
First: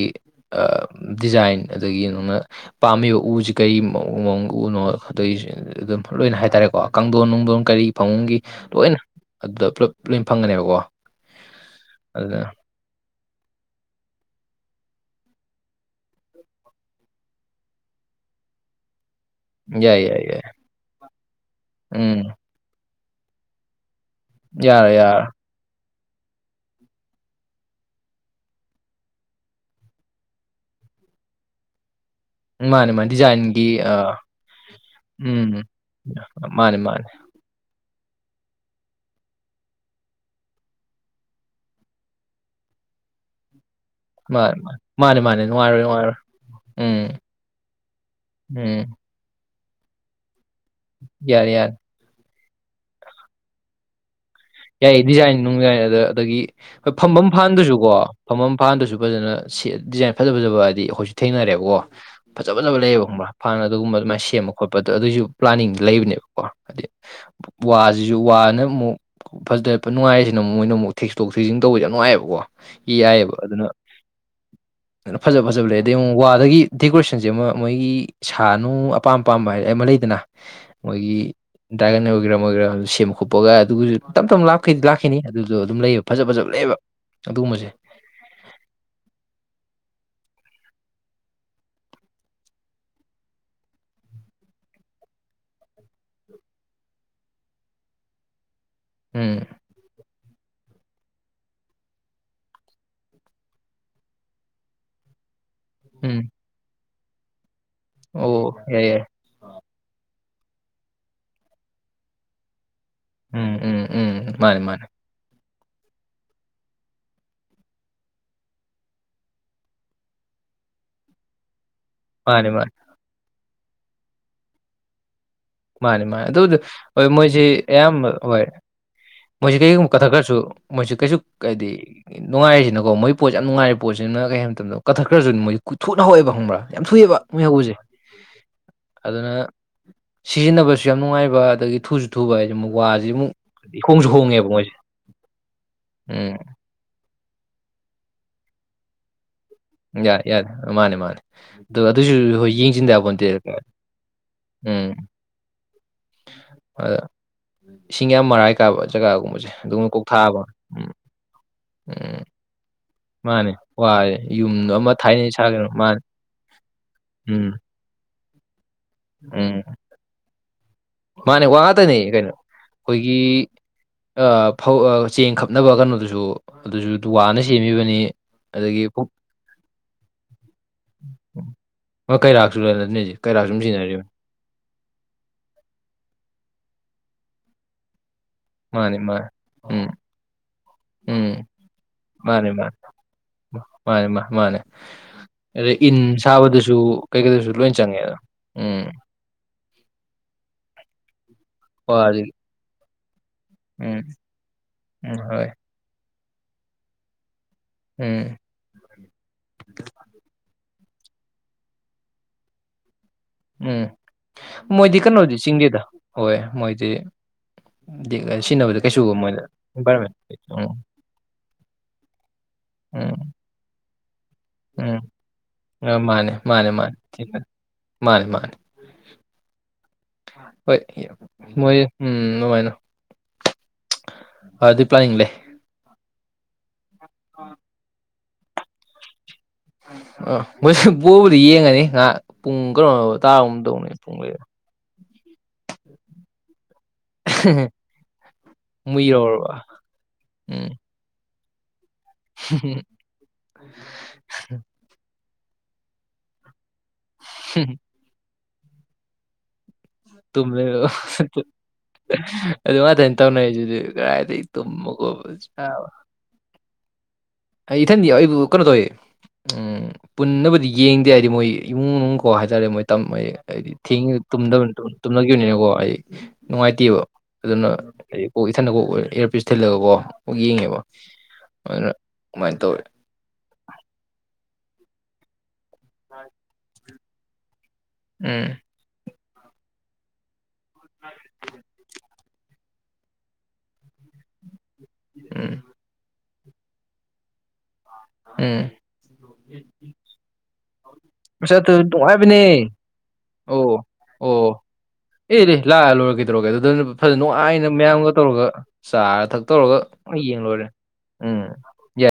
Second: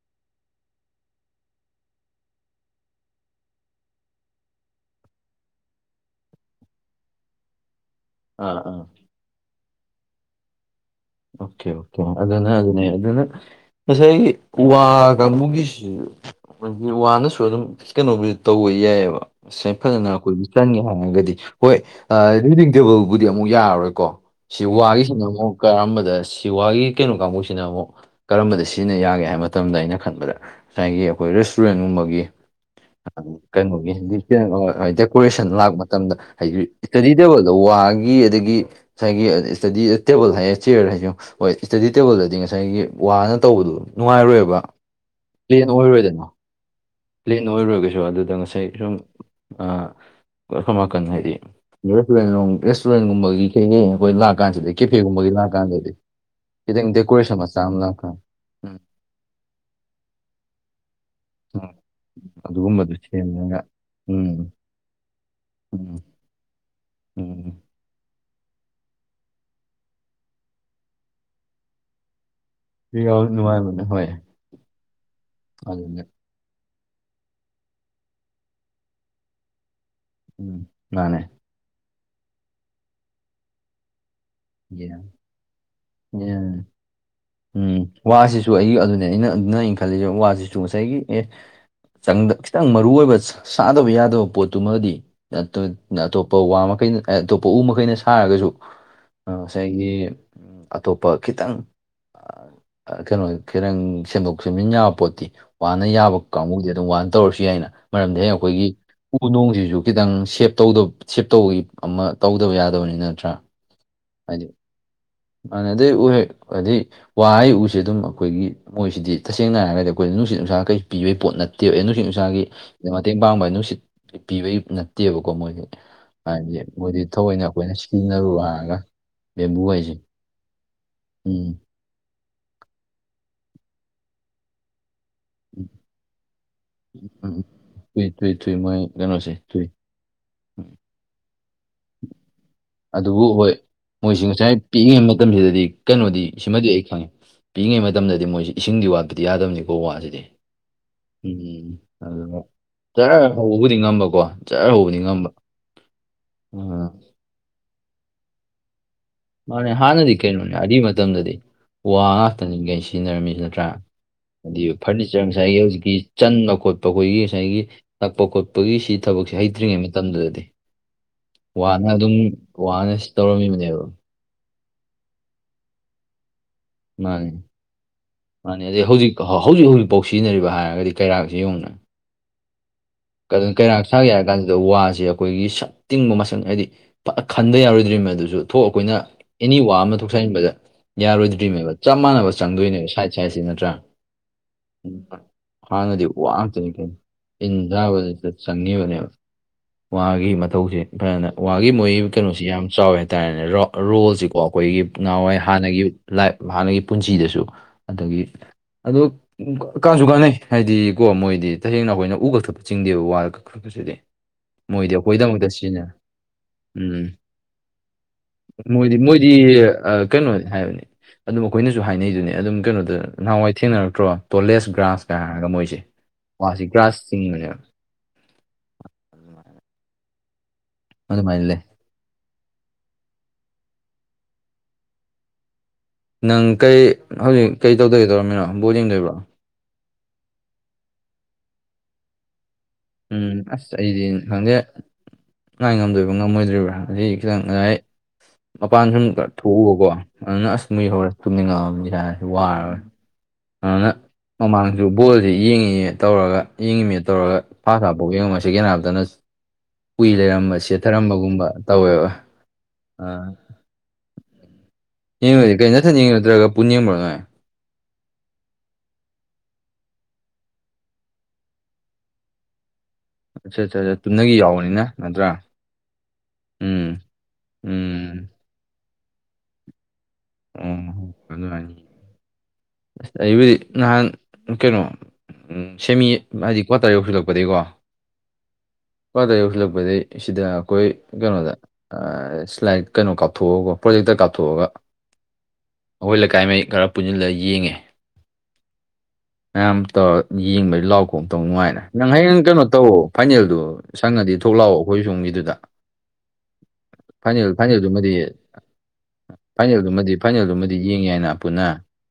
ꯗꯤꯖꯥꯏꯟ ꯑꯗꯒꯤ ꯅꯪꯅ ꯄꯥꯝꯃꯤꯕ ꯎꯁꯤ ꯀꯔꯤ ꯎ ꯎꯅꯣ ꯑꯗꯨꯝ ꯂꯣꯏꯅ ꯍꯥꯏꯇꯥꯔꯦꯀꯣ ꯀꯥꯡꯊꯣꯟ ꯅꯨꯡꯗꯣꯟ ꯀꯔꯤ ꯐꯃꯨꯡꯒꯤ ꯑꯥ ꯑꯥ ꯂꯣꯏꯅ ꯑꯗꯨꯗ ꯄꯨꯂꯞ ꯂꯣꯏ ꯐꯪꯒꯅꯦꯕꯀꯣ ꯑꯣꯀꯦ ꯑꯣꯀꯦ ꯑꯗꯨꯅ ꯑꯗꯨꯅ ꯉꯁꯥꯏꯒꯤ ꯋ ꯀꯥꯡꯕꯨꯒꯤꯁꯤ ꯑꯩꯈꯣꯏꯒꯤ ꯋꯥꯅꯁꯨ ꯑꯗꯨꯝ ꯀꯩꯅꯣꯕꯨ ꯇꯧꯕ ꯌꯥꯏꯑꯕ ꯉ ꯌꯥꯏ ꯐꯖꯅ ꯌꯥꯏ ꯌꯥꯏ ꯑꯩꯈꯣꯏꯗꯤ ꯆꯟꯒꯦ ꯍꯥꯏꯔꯒꯗꯤ ꯍꯣꯏ ꯎꯝ ꯔꯤꯗꯤꯡ ꯇꯦꯕꯜꯕꯨꯗꯤ ꯑꯃꯨꯛ ꯌꯥꯔꯔꯣꯏꯀꯣ ꯌꯥꯔꯦ ꯁꯤꯋꯥꯒꯤꯁꯤꯅ ꯌꯥꯔꯦ ꯑꯃꯨꯛ ꯀꯔꯝꯕꯗ ꯁꯤꯋꯥꯒꯤ ꯀꯩꯅꯣ ꯀꯥꯡꯕꯨꯁꯤꯅ ꯑꯃꯨꯛ ꯀꯔꯝꯕꯗ ꯁꯤꯖꯤꯟꯅ ꯌꯥꯒꯦ ꯍꯥꯏꯕ ꯃꯇꯝꯗ ꯑꯩꯅ ꯈꯟꯕꯗ ꯉꯁꯥꯏꯒꯤ ꯑꯩꯈꯣꯏ ꯔꯦꯁꯇꯨꯔꯦꯟꯒꯨꯝꯕꯒꯤ ꯃꯥꯅꯦ ꯃꯥꯅꯤ ꯌꯥ ꯀꯩꯅꯣꯒꯤ ꯗꯦꯀꯣꯔꯦꯁꯟ ꯎꯝ ꯂꯥꯛꯄ ꯃꯇꯝꯗ ꯍꯥꯏꯗꯤ ꯃꯥꯅꯦ ꯃꯥꯅꯦ ꯏꯁꯇꯗꯤ ꯇꯦꯕꯜꯗ ꯋꯥꯒꯤ ꯑꯗꯒꯤ ꯉꯁꯥꯏꯒꯤ ꯏꯁꯇꯗꯤ ꯇꯦꯕꯜ ꯍꯥꯏ ꯆꯤꯌꯔ ꯍꯥꯏꯁꯨ ꯍꯣꯏ ꯏꯁꯇꯗꯤ ꯇꯦꯕꯜꯗꯗꯤ ꯉꯁꯥꯏꯒꯤ ꯋꯥꯅ ꯇꯧꯕꯗꯨ ꯃꯥꯅꯦ ꯅꯨꯡꯉꯥꯏꯔꯣꯏꯕ ꯃꯥꯅꯦ ꯃꯥꯅꯦ ꯃꯥꯅꯦ ꯄ꯭ꯂꯦꯟ ꯅꯨꯡꯉꯥꯏꯔꯣꯏ ꯅꯨꯡꯉꯥꯏꯔꯣꯏ ꯑꯣꯏꯔꯣꯏꯗꯅ ꯎꯝ ꯄ꯭ꯂꯦꯟ ꯑꯣꯏꯔꯨꯔꯒꯁꯨ ꯑꯗꯨꯗ ꯉꯁꯥꯏ ꯎꯝ ꯁꯨꯝ ꯑ ꯈꯣꯝꯅꯥꯀꯟ ꯍꯥꯏꯗꯤ ꯌꯥꯔꯦ ꯌꯥꯔꯦ ꯔꯦꯁꯇꯨꯔꯦꯟꯒꯨꯝꯕꯒꯤ ꯀꯩꯀꯩ ꯑꯩꯈꯣꯏ ꯂꯥꯛ ꯌꯥꯏꯌꯦ ꯗꯤꯖꯥꯏꯟ ꯅꯨꯡ ꯗꯤꯖꯥꯏꯟ ꯑꯗ ꯑꯗꯒꯤ ꯈꯤꯇꯪ ꯍꯣꯏ ꯐꯝꯐꯝ ꯗꯦꯀꯣꯔꯦꯁꯟ ꯃꯆꯥ ꯐꯥꯟꯗꯨꯁꯨ ꯑꯃ ꯀꯣ ꯂꯥꯛꯀꯥꯟ ꯐꯝꯃꯝ ꯎꯝ ꯐꯥꯟꯗꯁꯨ ꯐꯖꯅ ꯗꯤꯖꯥꯏꯟ ꯐꯖ ꯐꯖꯕ ꯍꯥꯏꯗꯤ ꯑꯩꯈꯣꯏꯁꯨ ꯎꯝ ꯊꯦꯡꯅꯔꯦꯕꯀꯣ ꯐꯖ ꯐꯖꯕ ꯑꯗꯨꯒꯨꯝꯕꯗꯨ ꯂꯩꯌꯦꯕꯒꯨꯝꯕ꯭ꯔ ꯁꯦꯝꯃꯒ ꯐꯥꯅ ꯑꯗꯨꯒꯨꯝꯕ ꯑꯗꯨꯃꯥꯏꯅ ꯎꯝ ꯁꯦꯝꯕ ꯈꯣꯠꯄ ꯑꯗꯨꯗꯣ ꯑꯗꯨꯏꯁꯨ ꯄ꯭ꯂꯥꯅꯤꯡꯗꯨ ꯎꯝ ꯂꯩꯕꯅꯦꯕ ꯀ ꯍꯥꯏꯗꯤ ꯎꯝ ꯋꯥꯁꯤꯁꯨ ꯋꯥꯅ ꯑꯃꯨꯛ ꯐꯖꯔ ꯐ ꯅꯨꯡꯉꯥꯏꯔꯁꯤꯅꯨ ꯃꯣꯏꯅ ꯑꯃꯨꯛ ꯊꯦꯛꯁꯣꯛ ꯊꯦꯛꯖꯤꯟ ꯇꯧꯕꯁ ꯌꯥꯝꯅꯨꯡꯉꯥꯏꯑꯕꯀꯣ ꯌꯥꯝ ꯌꯥꯏꯑꯦꯕ ꯑꯗꯨꯅ ꯅꯨꯡꯉꯥꯏꯕꯅꯦ ꯍꯣꯏ ꯐꯖ ꯐꯖꯕ ꯂꯩꯔꯗꯤ ꯑꯗꯨꯅꯦ ꯑꯃꯨꯛ ꯋꯥꯗꯒꯤ ꯗꯦꯀꯣꯔꯦꯁꯟꯁꯦ ꯑꯃ ꯃꯣꯏꯒꯤ ꯁꯥꯅꯨ ꯑꯄꯥꯝ ꯑꯄꯥꯝꯕ ꯍꯥꯏ ꯑꯃ ꯂꯩꯗꯅ ꯎꯝ ꯃꯥꯅꯦ ꯃꯣꯏꯒꯤ ꯗ꯭ꯔꯥꯒꯟ ꯑꯣꯏꯒꯦꯔꯥ ꯑꯃ ꯑꯣꯏꯒꯦꯔꯥ ꯁꯦꯝ ꯈꯣꯞꯄꯒ ꯑꯗꯨꯁꯨ ꯇꯞ ꯇꯞ ꯂꯄ ꯃꯈꯩꯗꯤ ꯌꯦ ꯂꯥꯛꯈꯤꯅꯤ ꯑꯗꯨꯗꯣ ꯑꯗꯨꯝ ꯂꯩꯕ ꯐꯖ ꯌꯦ ꯐꯖꯕ ꯂꯩꯌꯦꯕ ꯑꯗꯨꯒꯨꯝꯕꯁꯦ ꯎꯝ ꯋꯥꯁꯤꯁꯨ ꯑꯩꯒꯤ ꯑꯗꯨꯅꯦ ꯑꯩꯅ ꯑꯗꯨꯅ ꯑꯩꯅ ꯈꯜꯂꯤꯕ ꯋꯥꯁꯤꯁꯨ ꯉꯁꯥꯏꯒꯤ ꯑꯦ ꯆꯪꯗ ꯈꯤꯇꯪ ꯃꯔꯨ ꯑꯣꯏꯕ ꯆꯗꯕ ꯌꯥꯗꯕ ꯄꯣꯠꯇꯨꯃꯗꯤ ꯑꯇꯣꯞꯄ ꯋꯥ ꯃꯈꯩꯅ ꯑꯇꯣꯞꯄ ꯎ ꯃꯈꯩꯅ ꯁꯥꯔꯒꯁꯨ ꯑꯥ ꯎꯝ ꯉꯁꯥꯏꯒꯤ ꯑꯇꯣꯞꯄ ꯈꯤꯇꯪ ꯀꯩꯅꯣ ꯈꯤꯇꯪ ꯁꯦꯝꯗꯣꯛ ꯁꯦꯝꯖꯤꯟ ꯌꯥꯕꯄꯣꯠꯇꯤ ꯋꯥꯅ ꯌꯥꯕ ꯎꯝ ꯀꯥꯡꯕꯨꯗꯤ ꯑꯗꯨꯝ ꯋꯥꯅ ꯇꯧꯔꯁꯨ ꯌꯥꯏꯅ ꯃꯔꯝꯗꯤ [unintelligible] ꯑꯣ ꯑꯩꯈꯣꯏꯒꯤ ꯌꯥꯏ ꯌꯥꯏ ꯎ [unintelligible] ꯅꯣꯡꯁꯤꯁꯨ ꯈꯤꯇꯪ ꯁꯦꯞ ꯇꯧꯗ ꯁꯦꯞ ꯇꯧꯕꯒꯤ ꯑꯃ ꯇꯧꯗꯕ ꯌꯥꯗꯕꯅꯤ ꯅꯠꯇ꯭ꯔꯥ ꯎꯝ ꯎꯝ ꯎꯝ ꯍꯥꯏꯗꯤ ꯃꯥꯅꯤ ꯃꯥꯅꯤ ꯃꯥꯅ ꯑꯗꯩ ꯎꯍꯦꯛ ꯑꯗꯩ ꯋꯥꯍꯩ ꯎꯁꯦ ꯑꯗꯨꯝ ꯑꯩꯈꯣꯏꯒꯤ ꯃꯣꯏꯁꯤꯗꯤ ꯇꯁꯦꯡꯅ ꯍꯥꯏꯔꯒꯗꯤ ꯑꯩꯈꯣꯏ ꯅꯨꯡꯠꯅꯨꯡꯁꯥ ꯀꯩ ꯄꯤꯕꯩ ꯄꯣꯠ‌ꯅꯠꯇꯦꯕ ꯑꯩ ꯅꯨꯡꯁꯤꯠꯅꯨꯡ ꯅꯨꯡꯁꯥꯒꯤ ꯃꯥꯅꯤ ꯃꯥꯅꯤ ꯃꯇꯦꯡ ꯄꯥꯡꯕ ꯅꯨꯡꯁꯤꯠ ꯄꯤꯕꯒꯤ ꯅꯠꯇꯦꯕꯀꯣ ꯃꯣꯏꯗꯤ ꯃꯥꯅꯤ ꯃꯥꯅꯤ ꯑꯗꯨꯗ ꯍꯥꯏꯕꯗꯤ ꯃꯣꯏꯗꯤ ꯍꯣꯏ ꯃꯣꯏꯁꯤ ꯊꯑꯣꯏꯅ ꯑꯩꯈꯣꯏꯅ ꯑꯌꯥꯝꯕ ꯁꯤꯖꯤꯟꯅꯔꯨ ꯍꯣꯏ ꯍꯥꯏꯔꯒ [unintelligible] ꯃꯣꯏꯁꯤ ꯕꯦꯝꯕꯨ ꯑꯗꯨꯝ ꯍꯥꯏꯁꯦ ꯀꯠꯊꯈ꯭ꯔꯁꯨ ꯃꯣꯏꯁꯤ ꯀꯩꯁꯨ ꯎꯝ ꯀꯥꯏꯗ‌ꯦ ꯅꯨꯡꯉꯥꯏꯔꯤꯁꯤꯅꯀꯣ ꯃꫭꯏ ꯄꯣꯠꯁ ꯌꯥꯝ ꯅꯨꯡꯉꯥꯏꯔꯤ ꯄꯣꯠꯁꯤꯅ ꯀꯩ ꯍꯥꯏ ꯃꯇꯝꯗ ꯀꯊꯠꯈ꯭ꯔꯁꯨ ꯃꯣꯏꯗꯤ ꯈꯨꯊꯨꯅꯍꯋꯦꯕꯈꯪꯕ꯭ꯔꯥ ꯌꯥꯝ ꯊꯨꯏꯑꯕ ꯎꯝ ꯃꯣꯏ ꯍꯧꯕꯁꯦ ꯊꯨꯏ ꯊꯨꯏ ꯊꯨꯏ ꯃꯣꯏ ꯀꯩꯅꯣꯁꯦ ꯑꯗꯨꯅ ꯊꯨꯏ ꯁꯤꯖꯤꯟꯅꯕꯁꯨ ꯌꯥꯝ ꯅꯨꯡꯉꯥꯏꯕ ꯑꯗꯒꯤ ꯊꯨꯁꯨ ꯊꯨꯕ ꯍꯥꯏꯁꯦ ꯑꯃꯨꯛ ꯋꯥꯁꯤ ꯑꯗꯨꯕꯨ ꯑꯃꯨꯛ ꯍꯣꯏ ꯍꯣꯡꯁꯨ ꯃꯣꯏꯁꯤ ꯍꯣꯡꯉꯦꯕ ꯉꯁꯥꯏ ꯃꯣꯏꯁꯦ ꯄꯤꯛꯏꯉꯩ ꯃꯇꯝꯁꯤꯗꯗꯤ ꯀꯩꯅꯣꯗꯤ ꯎꯝ ꯁꯤꯃꯗꯤ ꯑꯩ ꯈꯪꯉꯦ ꯄꯤꯏꯉꯩ ꯃꯇꯝꯗꯗꯤ ꯃꯣꯏꯁꯤ ꯏꯁꯤꯡꯗꯤ ꯋꯥꯠꯄꯗꯤ ꯌꯥꯗꯕꯅꯤ ꯐꯧ ꯋꯥꯁꯤꯗꯤ ꯌꯥꯏ ꯌꯥꯏ ꯃꯥꯅꯦ ꯃꯥꯅꯦ ꯎꯝ ꯎ ꯑꯗꯨ ꯑꯗꯨꯁꯨ ꯑꯗꯨꯒ ꯍꯣꯏ ꯌꯦꯡꯁꯤꯟꯗ [unintelligible] ꯇꯌꯥ ꯌꯥꯄꯣꯟꯇꯦ ꯍꯧꯕꯕꯨꯗꯤ ꯉꯝꯕꯀꯣ ꯖꯔ ꯎꯝ ꯍꯧꯕꯅꯤ ꯉꯝꯕ ꯎꯝ ꯑꯗ ꯏꯁꯤꯡ ꯌꯥꯝ ꯃꯔꯥꯏ ꯀꯥꯕ ꯖꯒꯥꯒꯨꯝꯕꯁꯦ ꯃꯥꯅꯦ ꯑꯗꯨꯒꯨꯝꯕ ꯀꯣꯛ ꯍꯥꯟꯅꯗꯤ ꯊꯥꯕ ꯀꯅꯣꯅꯦ ꯎꯝ ꯃꯇꯝꯗꯗꯤ ꯋꯥ ꯎꯝ ꯉꯥꯛꯇꯅꯤꯀꯩ ꯁꯤꯖꯤꯟꯅꯔꯝꯃꯤꯁꯤ ꯃꯥꯅꯦ ꯅꯠꯇ꯭ꯔꯥ ꯋꯥꯔꯦ ꯍꯥꯏꯗꯤ ꯌꯨꯝꯗꯣ ꯑꯃ ꯐꯔꯅꯤꯆꯔ ꯊꯥꯏꯅꯩ ꯉꯁꯥꯏꯒꯤ ꯁꯥꯒꯤꯅꯣ ꯍꯧꯖꯤꯛꯀꯤ ꯃꯥꯅꯦ ꯆꯟꯕ ꯈꯣꯠꯄ ꯑꯩꯈꯣꯏꯒꯤ ꯎꯝ ꯉꯁꯥꯏꯒꯤ ꯅꯛꯄ ꯈꯣꯠꯄꯒꯤ ꯁꯤ ꯊꯕꯛꯁꯦ ꯎꯝ ꯍꯩꯇ꯭ꯔꯤꯃꯤ ꯇꯝꯗꯔꯗꯤ ꯃꯥꯅꯦ ꯋꯥ ꯉꯥꯛꯇꯅꯦ ꯀꯩꯅꯣ ꯋꯥꯅ ꯁꯤ ꯑꯩꯈꯣꯏꯒꯤ ꯇꯧꯔꯝꯃꯤꯕꯅꯦꯕ ꯐꯧ ꯆꯦꯡ ꯈꯞꯅꯕ ꯀꯩꯅꯣꯗꯨꯁꯨ ꯑꯗꯨꯁꯨ ꯋꯥꯅ ꯁꯦꯝꯃꯤꯕꯅꯤ ꯃꯥꯅꯦ ꯑꯗꯒꯤ ꯑꯗꯨꯗꯩ ꯍꯧꯖꯤꯛ ꯍꯧꯖꯤꯛ ꯍꯧꯖꯤꯛꯐꯥꯎ ꯁꯤꯖꯤꯟꯅꯔꯤꯕ ꯍꯥꯏꯔꯒꯗꯤ ꯀꯩꯔꯥꯛꯁꯤ ꯌꯦꯡꯉꯨꯅ ꯀꯩꯔꯥꯛꯁꯨ ꯂꯩꯅꯗꯣꯏꯁꯦ ꯀꯩꯔꯥꯛ ꯀꯔ ꯁꯨꯝ ꯁꯥꯒꯦ ꯁꯤꯖꯤꯟꯅꯔꯤꯕꯅꯤ [unintelligible] ꯍꯥꯏꯔ ꯀꯥꯟꯁꯤꯗ ꯋꯥꯁꯦ ꯑꯩꯈꯣꯏꯒꯤ ꯁꯛ ꯇꯤꯡꯕ ꯃꯁꯛ ꯍꯥꯏꯗꯤ ꯈꯟꯗ ꯌꯥꯔꯣꯏꯗ꯭ꯔꯤꯃꯦ ꯑꯗꯨꯁꯨ ꯊꯣꯛ ꯑꯩꯈꯣꯏꯅ ꯃꯥꯅꯦ ꯃꯥꯅꯦ ꯑꯦꯅꯤ ꯋꯥ ꯎꯝ ꯑꯃ ꯊꯣꯛꯆꯍꯟꯕꯗ ꯎꯝ ꯌꯥꯔꯣꯏꯗ꯭ꯔꯤꯅꯦꯕ ꯆꯞ ꯃꯥꯟꯅꯕ ꯃꯥꯅꯦ ꯃꯥꯅꯦ ꯆꯪꯗꯣꯏꯅꯦꯕ ꯁꯥꯏꯠ ꯁꯤ ꯅꯠꯇ꯭ꯔꯥ ꯃꯥꯅꯦ ꯃꯥꯅꯦ ꯎꯝ ꯑꯗꯩ ꯏꯟ ꯍꯥꯟꯅꯗꯤ ꯋꯥ ꯉꯛꯇꯅꯤ ꯁꯥꯕꯗꯁꯨ ꯀ‌ꫭꯅꫭ ꯀꯩꯀꯩꯗꯁꯨ ꯂꯣꯏ ꯆꯪꯉꯦꯗ ꯏꯟꯊꯕꯗꯁꯨ ꯎꯝ ꯆꯪꯉꯤꯕꯅꯦꯕ ꯋꯥꯒꯤ ꯃꯊꯧꯁꯤꯦ ꯐꯖꯅ ꯋꯥꯒꯤ ꯃꯣꯏ ꯋꯥꯗꯤ ꯀꯩꯅꯣꯁ‌ꯦ ꯁꯤ ꯌꯥꯝ ꯆꯥꯎꯋꯦ ꯍꯥꯏꯇꯥꯔꯦꯅꯦ ꯎꯝ ꯔꯣꯜꯁꯤꯀꯣ ꯑꯩꯈꯣꯏꯒꯤ ꯄꯨ ꯎꯝ ꯅꯍꯥꯟꯋꯥꯏ ꯍꯣꯏ ꯍꯥꯟꯅꯒꯤ ꯂꯥꯞ ꯍꯥꯟꯅꯒꯤ ꯄꯨꯟꯁꯤꯗꯁꯨ ꯑꯗꯒꯤ ꯎꯝ ꯑꯗꯣ ꯀꯥꯟꯁꯨ ꯀꯥꯟꯅꯩ ꯍꯥꯏꯗꯤ ꯀꯣ ꯃꯣꯏꯗꯤ ꯇꯁꯦꯡꯅ ꯑꯩꯈꯣꯏꯅ ꯎ ꯀꯩꯁꯨ ꯆꯤꯡꯗꯦꯕ ꯋꯥꯔꯒ ꯎꯝ ꯈꯁꯨꯗꯤ ꯃꯣꯏꯗꯤ ꯀꯩꯅꯣꯗꯤ ꯑꯩꯈꯣꯏꯗꯃꯛꯇ ꯆꯤꯡꯗꯦꯗ ꯁꯤꯖꯤꯟꯅꯩ ꯍꯣꯏ ꯃꯣꯏꯗꯤ ꯎꯝ ꯁꯤꯖꯤꯟꯅꯕꯗ ꯃꯣꯏꯗꯤ ꯀꯩꯁꯨ ꯃꯣꯏꯗꯤ ꯃꯣꯏꯗ ꯏꯟꯚꯥꯏꯔꯣꯟꯃꯦꯟ ꯀꯩꯅꯣꯅꯤ ꯎꯝ ꯍꯥꯏꯕꯅꯤ ꯑꯗꯨꯝ ꯑꯩꯈꯣꯏꯅꯁꯨ ꯍꯥꯏꯅꯩꯗꯨꯅꯦ ꯑꯗꯨꯝ ꯀꯩꯅꯣꯗ ꯎꯝ ꯅꯍꯥꯟꯋꯥꯏ ꯊꯦꯡꯅꯔꯛꯇ꯭ꯔꯣ ꯇꯣꯂꯦꯁ ꯎꯝ ꯒ꯭ꯔꯥꯁꯀ ꯍꯥꯏꯔꯒ ꯃꯣꯏꯁꯦ ꯃꯥꯅꯦ ꯃꯥꯅꯦ ꯋꯥꯁꯤ ꯃꯥꯅꯦ ꯒ꯭ꯔꯥꯁ ꯆꯤꯡꯕꯅꯦꯕ ꯃꯥꯅꯦ ꯃꯥꯅꯦ ꯍꯣꯏ ꯑꯗꯨꯃꯥꯏꯅ ꯂꯩ ꯃꯣꯏ ꯎꯝ ꯑꯗꯨꯅꯨꯡꯃꯥꯏꯅꯄ [unintelligible] ꯄ꯭ꯂꯥꯅꯤꯡ ꯂꯩ ꯅꯪ ꯀꯩ ꯍꯧꯖꯤꯛ ꯀꯩ ꯇꯧꯗꯣꯏꯒꯦ ꯇꯧꯔꯃꯤꯅꯣ ꯕꯣꯜ ꯌꯦꯡꯗꯣꯏꯕ꯭ꯔꯣ ꯑ ꯃꯣꯏꯁꯨ ꯀꯣꯕꯨꯗꯤ ꯌꯦꯡꯉꯅꯤ ꯉꯍꯥꯛ ꯄꯨꯡ ꯀꯩꯅ‌ꫭ ꯎꯝ ꯑꯁ ꯑꯩꯗꯤ ꯈꯪꯗꯦ ꯉꯥꯏ ꯉꯝꯗꯣꯏꯕ ꯉꯝꯃꯣꯏꯗ꯭ꯔꯤꯕ꯭ꯔꯥ ꯉꯁꯤꯗꯤ ꯈꯤꯇꯪ ꯉꯁꯥꯏ ꯃꯄꯥꯟ ꯁꯨꯝ ꯈ ꯃꯨꯏꯔꯧꯔꯕ ꯊꯣꯛꯎꯕꯀꯣ ꯑꯗꯨꯅ ꯑꯁ ꯎꯝ ꯃꯤꯍꯧꯔꯦ ꯇꯨꯝꯅꯤꯡꯉꯛꯑꯕꯗꯤ ꯍꯥꯏꯔꯁꯤ ꯋꯥꯔꯔꯣꯏ [unintelligible] ꯑꯗꯨꯅ ꯃꯃꯥꯡꯁꯨ ꯕꯣꯜꯁꯤ ꯌꯦꯡꯉꯤꯅꯦ ꯇꯧꯔꯒ ꯌꯦꯡꯉꯤꯃꯦ ꯇꯧꯔꯒ ꯐꯥꯁ ꯍꯥꯞ ꯄꯥꯎ ꯌꯦꯡꯉꯝꯃ ꯁꯦꯀꯦꯟ ꯍꯥꯞꯇꯅ ꯎꯏ ꯇꯨꯝ ꯂꯩꯔꯝꯕ [unintelligible] ꯁꯦꯠꯊꯔꯝꯕꯒꯨꯝꯕ ꯇꯧꯋꯦꯕ ꯑꯗꯨ ꯉꯛꯇꯅ ꯑꯥ ꯇꯧꯅꯔꯤꯁꯤꯗꯤ ꯀꯔꯥꯏꯗꯩ ꯇꯨꯝꯃꯣꯒꯣ [unintelligible] ꯄꯨꯟꯌꯝꯨꯉꯥꯏ [unintelligible] ꯑꯩ ꯏꯊꯟꯗꯤꯌ ꯑꯩꯕꯨ ꯀꯅꫭ ꯇꯧꯌꯦ ꯎꯝ ꯄꯨꯟꯅꯕꯨꯗꯤ ꯌꯦꯡꯗꯦ ꯍꯥꯏꯗꯤ ꯃꯣꯏ ꯏꯃꯨꯡ ꯃꯅꯨꯡ ꯀꯣ ꯍꯥꯏꯇꯥꯔꯦ ꯃꯣꯏ [unintelligible] ꯑꯩ ꯑꯠꯆꯥ ꯍꯥꯏꯗꯤ ꯑꯠꯆꯥ ꯊꯦꯡꯉꯤ ꯇꯨꯝꯅꯒꯤ ꯇꯨꯝꯗꯕ ꯌꯥꯎꯕꯅꯤꯅ ꯅꯠꯇ꯭ꯔꯥ ꯇꯨꯝꯅꯈꯤꯕꯅꯤꯅꯀꯣ ꯑꯩ ꯎꯝ ꯅꯨꯡꯉꯥꯏꯇꯦꯕ ꯑꯗꯨꯅ ꯎꯝ ꯑꯩ ꯀꯣꯛ ꯏꯊꯟꯗ ꯀꯣꯛ ꯏꯌꯥꯔꯄꯤꯁ ꯊꯤꯜꯂꯒꯀꯣ ꯀꯣꯛ ꯌꯦꯡꯉꯦꯕ ꯑꯣ ꯑꯗꯨꯅ ꯀꯃꯥꯏꯅ ꯇꯧꯋꯦ ꯑꯁ ꯑꯩꯕꯨꯗꯤ ꯅꯍꯥꯟ ꯀꯩꯅꯣ ꯁꯦꯃꯤ ꯍꯥꯏꯗꯤ ꯀ꯭ꯋꯥꯇꯔ ꯌꯧꯁꯤꯜꯂꯛꯄꯗꯒꯤꯀꯣ ꯎꯝ ꯀ꯭ꯋꯥꯇꯔ ꯌꯧꯁꯤꯜꯂꯛꯄꯗꯒꯤ ꯁꯤꯗ ꯑꯩꯈꯣꯏ ꯀꯩꯅꯣꯗ ꯑ ꯁ꯭ꯂꯥꯏꯠ ꯀꯩꯅꯣ ꯀꯥꯞꯊꯣꯛꯑꯒꯀꯣ ꯄ꯭ꯔꯣꯖꯦꯛꯇ ꯀꯥꯞꯊꯣꯛꯑꯒ ꯎꯝ ꯑꯩꯈꯣꯏ ꯂꯩꯀꯥꯏ ꯃꯩ ꯈꯔ ꯄꯨꯟꯁꯤꯜꯂꯒ ꯌꯦꯡꯉꯦ ꯎꯝ ꯃꯌꯥꯝ ꯇꯧꯔ ꯌꯦꯡꯕꯩ ꯂꯥꯎ ꯈꯣꯡ ꯇꯧ ꯑꯁ ꯅꯨꯡꯉꯥꯏ ꯑꯗꯨ ꯅ ꯅꯪ ꯍꯌꯦꯡ ꯅꯨꯡꯉꯥꯏꯕꯅꯦ ꯅꯪ ꯀꯩꯅꯣ ꯇꯧ ꯐꯥꯏꯅꯦꯜꯗꯨ ꯑꯣ ꯁꯪꯉꯗꯤ ꯑꯣ ꯊꯣꯛꯂꯛꯑꯣ ꯑꯩꯈꯣꯏ ꯑꯦꯅꯦ ꯁꯣꯝꯒꯤꯗꯨꯗ ꯂꯥꯛꯑ ꯂꯣꯏꯔꯒ ꯇꯧꯔꯒꯦ ꯑꯗꯨꯅ ꯐꯖꯅ ꯐꯥꯏꯅꯦꯜ ꯅꯨꯡꯉꯥꯏꯅ ꯐꯥꯏꯅꯦꯜꯗꯨꯃꯗꯤ ꯃꯌꯥꯝꯒ ꯇꯧꯔꯒ ꯆꯥꯔ ꯊꯛꯇꯧꯔꯒ ꯐꯥꯏꯅꯦꯜꯗꯨꯃꯗꯤ ꯌꯦꯡꯂ ꯂꯣꯏꯔꯦ ꯐꯥꯏꯅꯦꯜꯗꯨꯃꯗꯤ ꯌꯦꯡ ꯌꯥꯏꯅ ꯎꯝ ꯄꯨꯟꯅ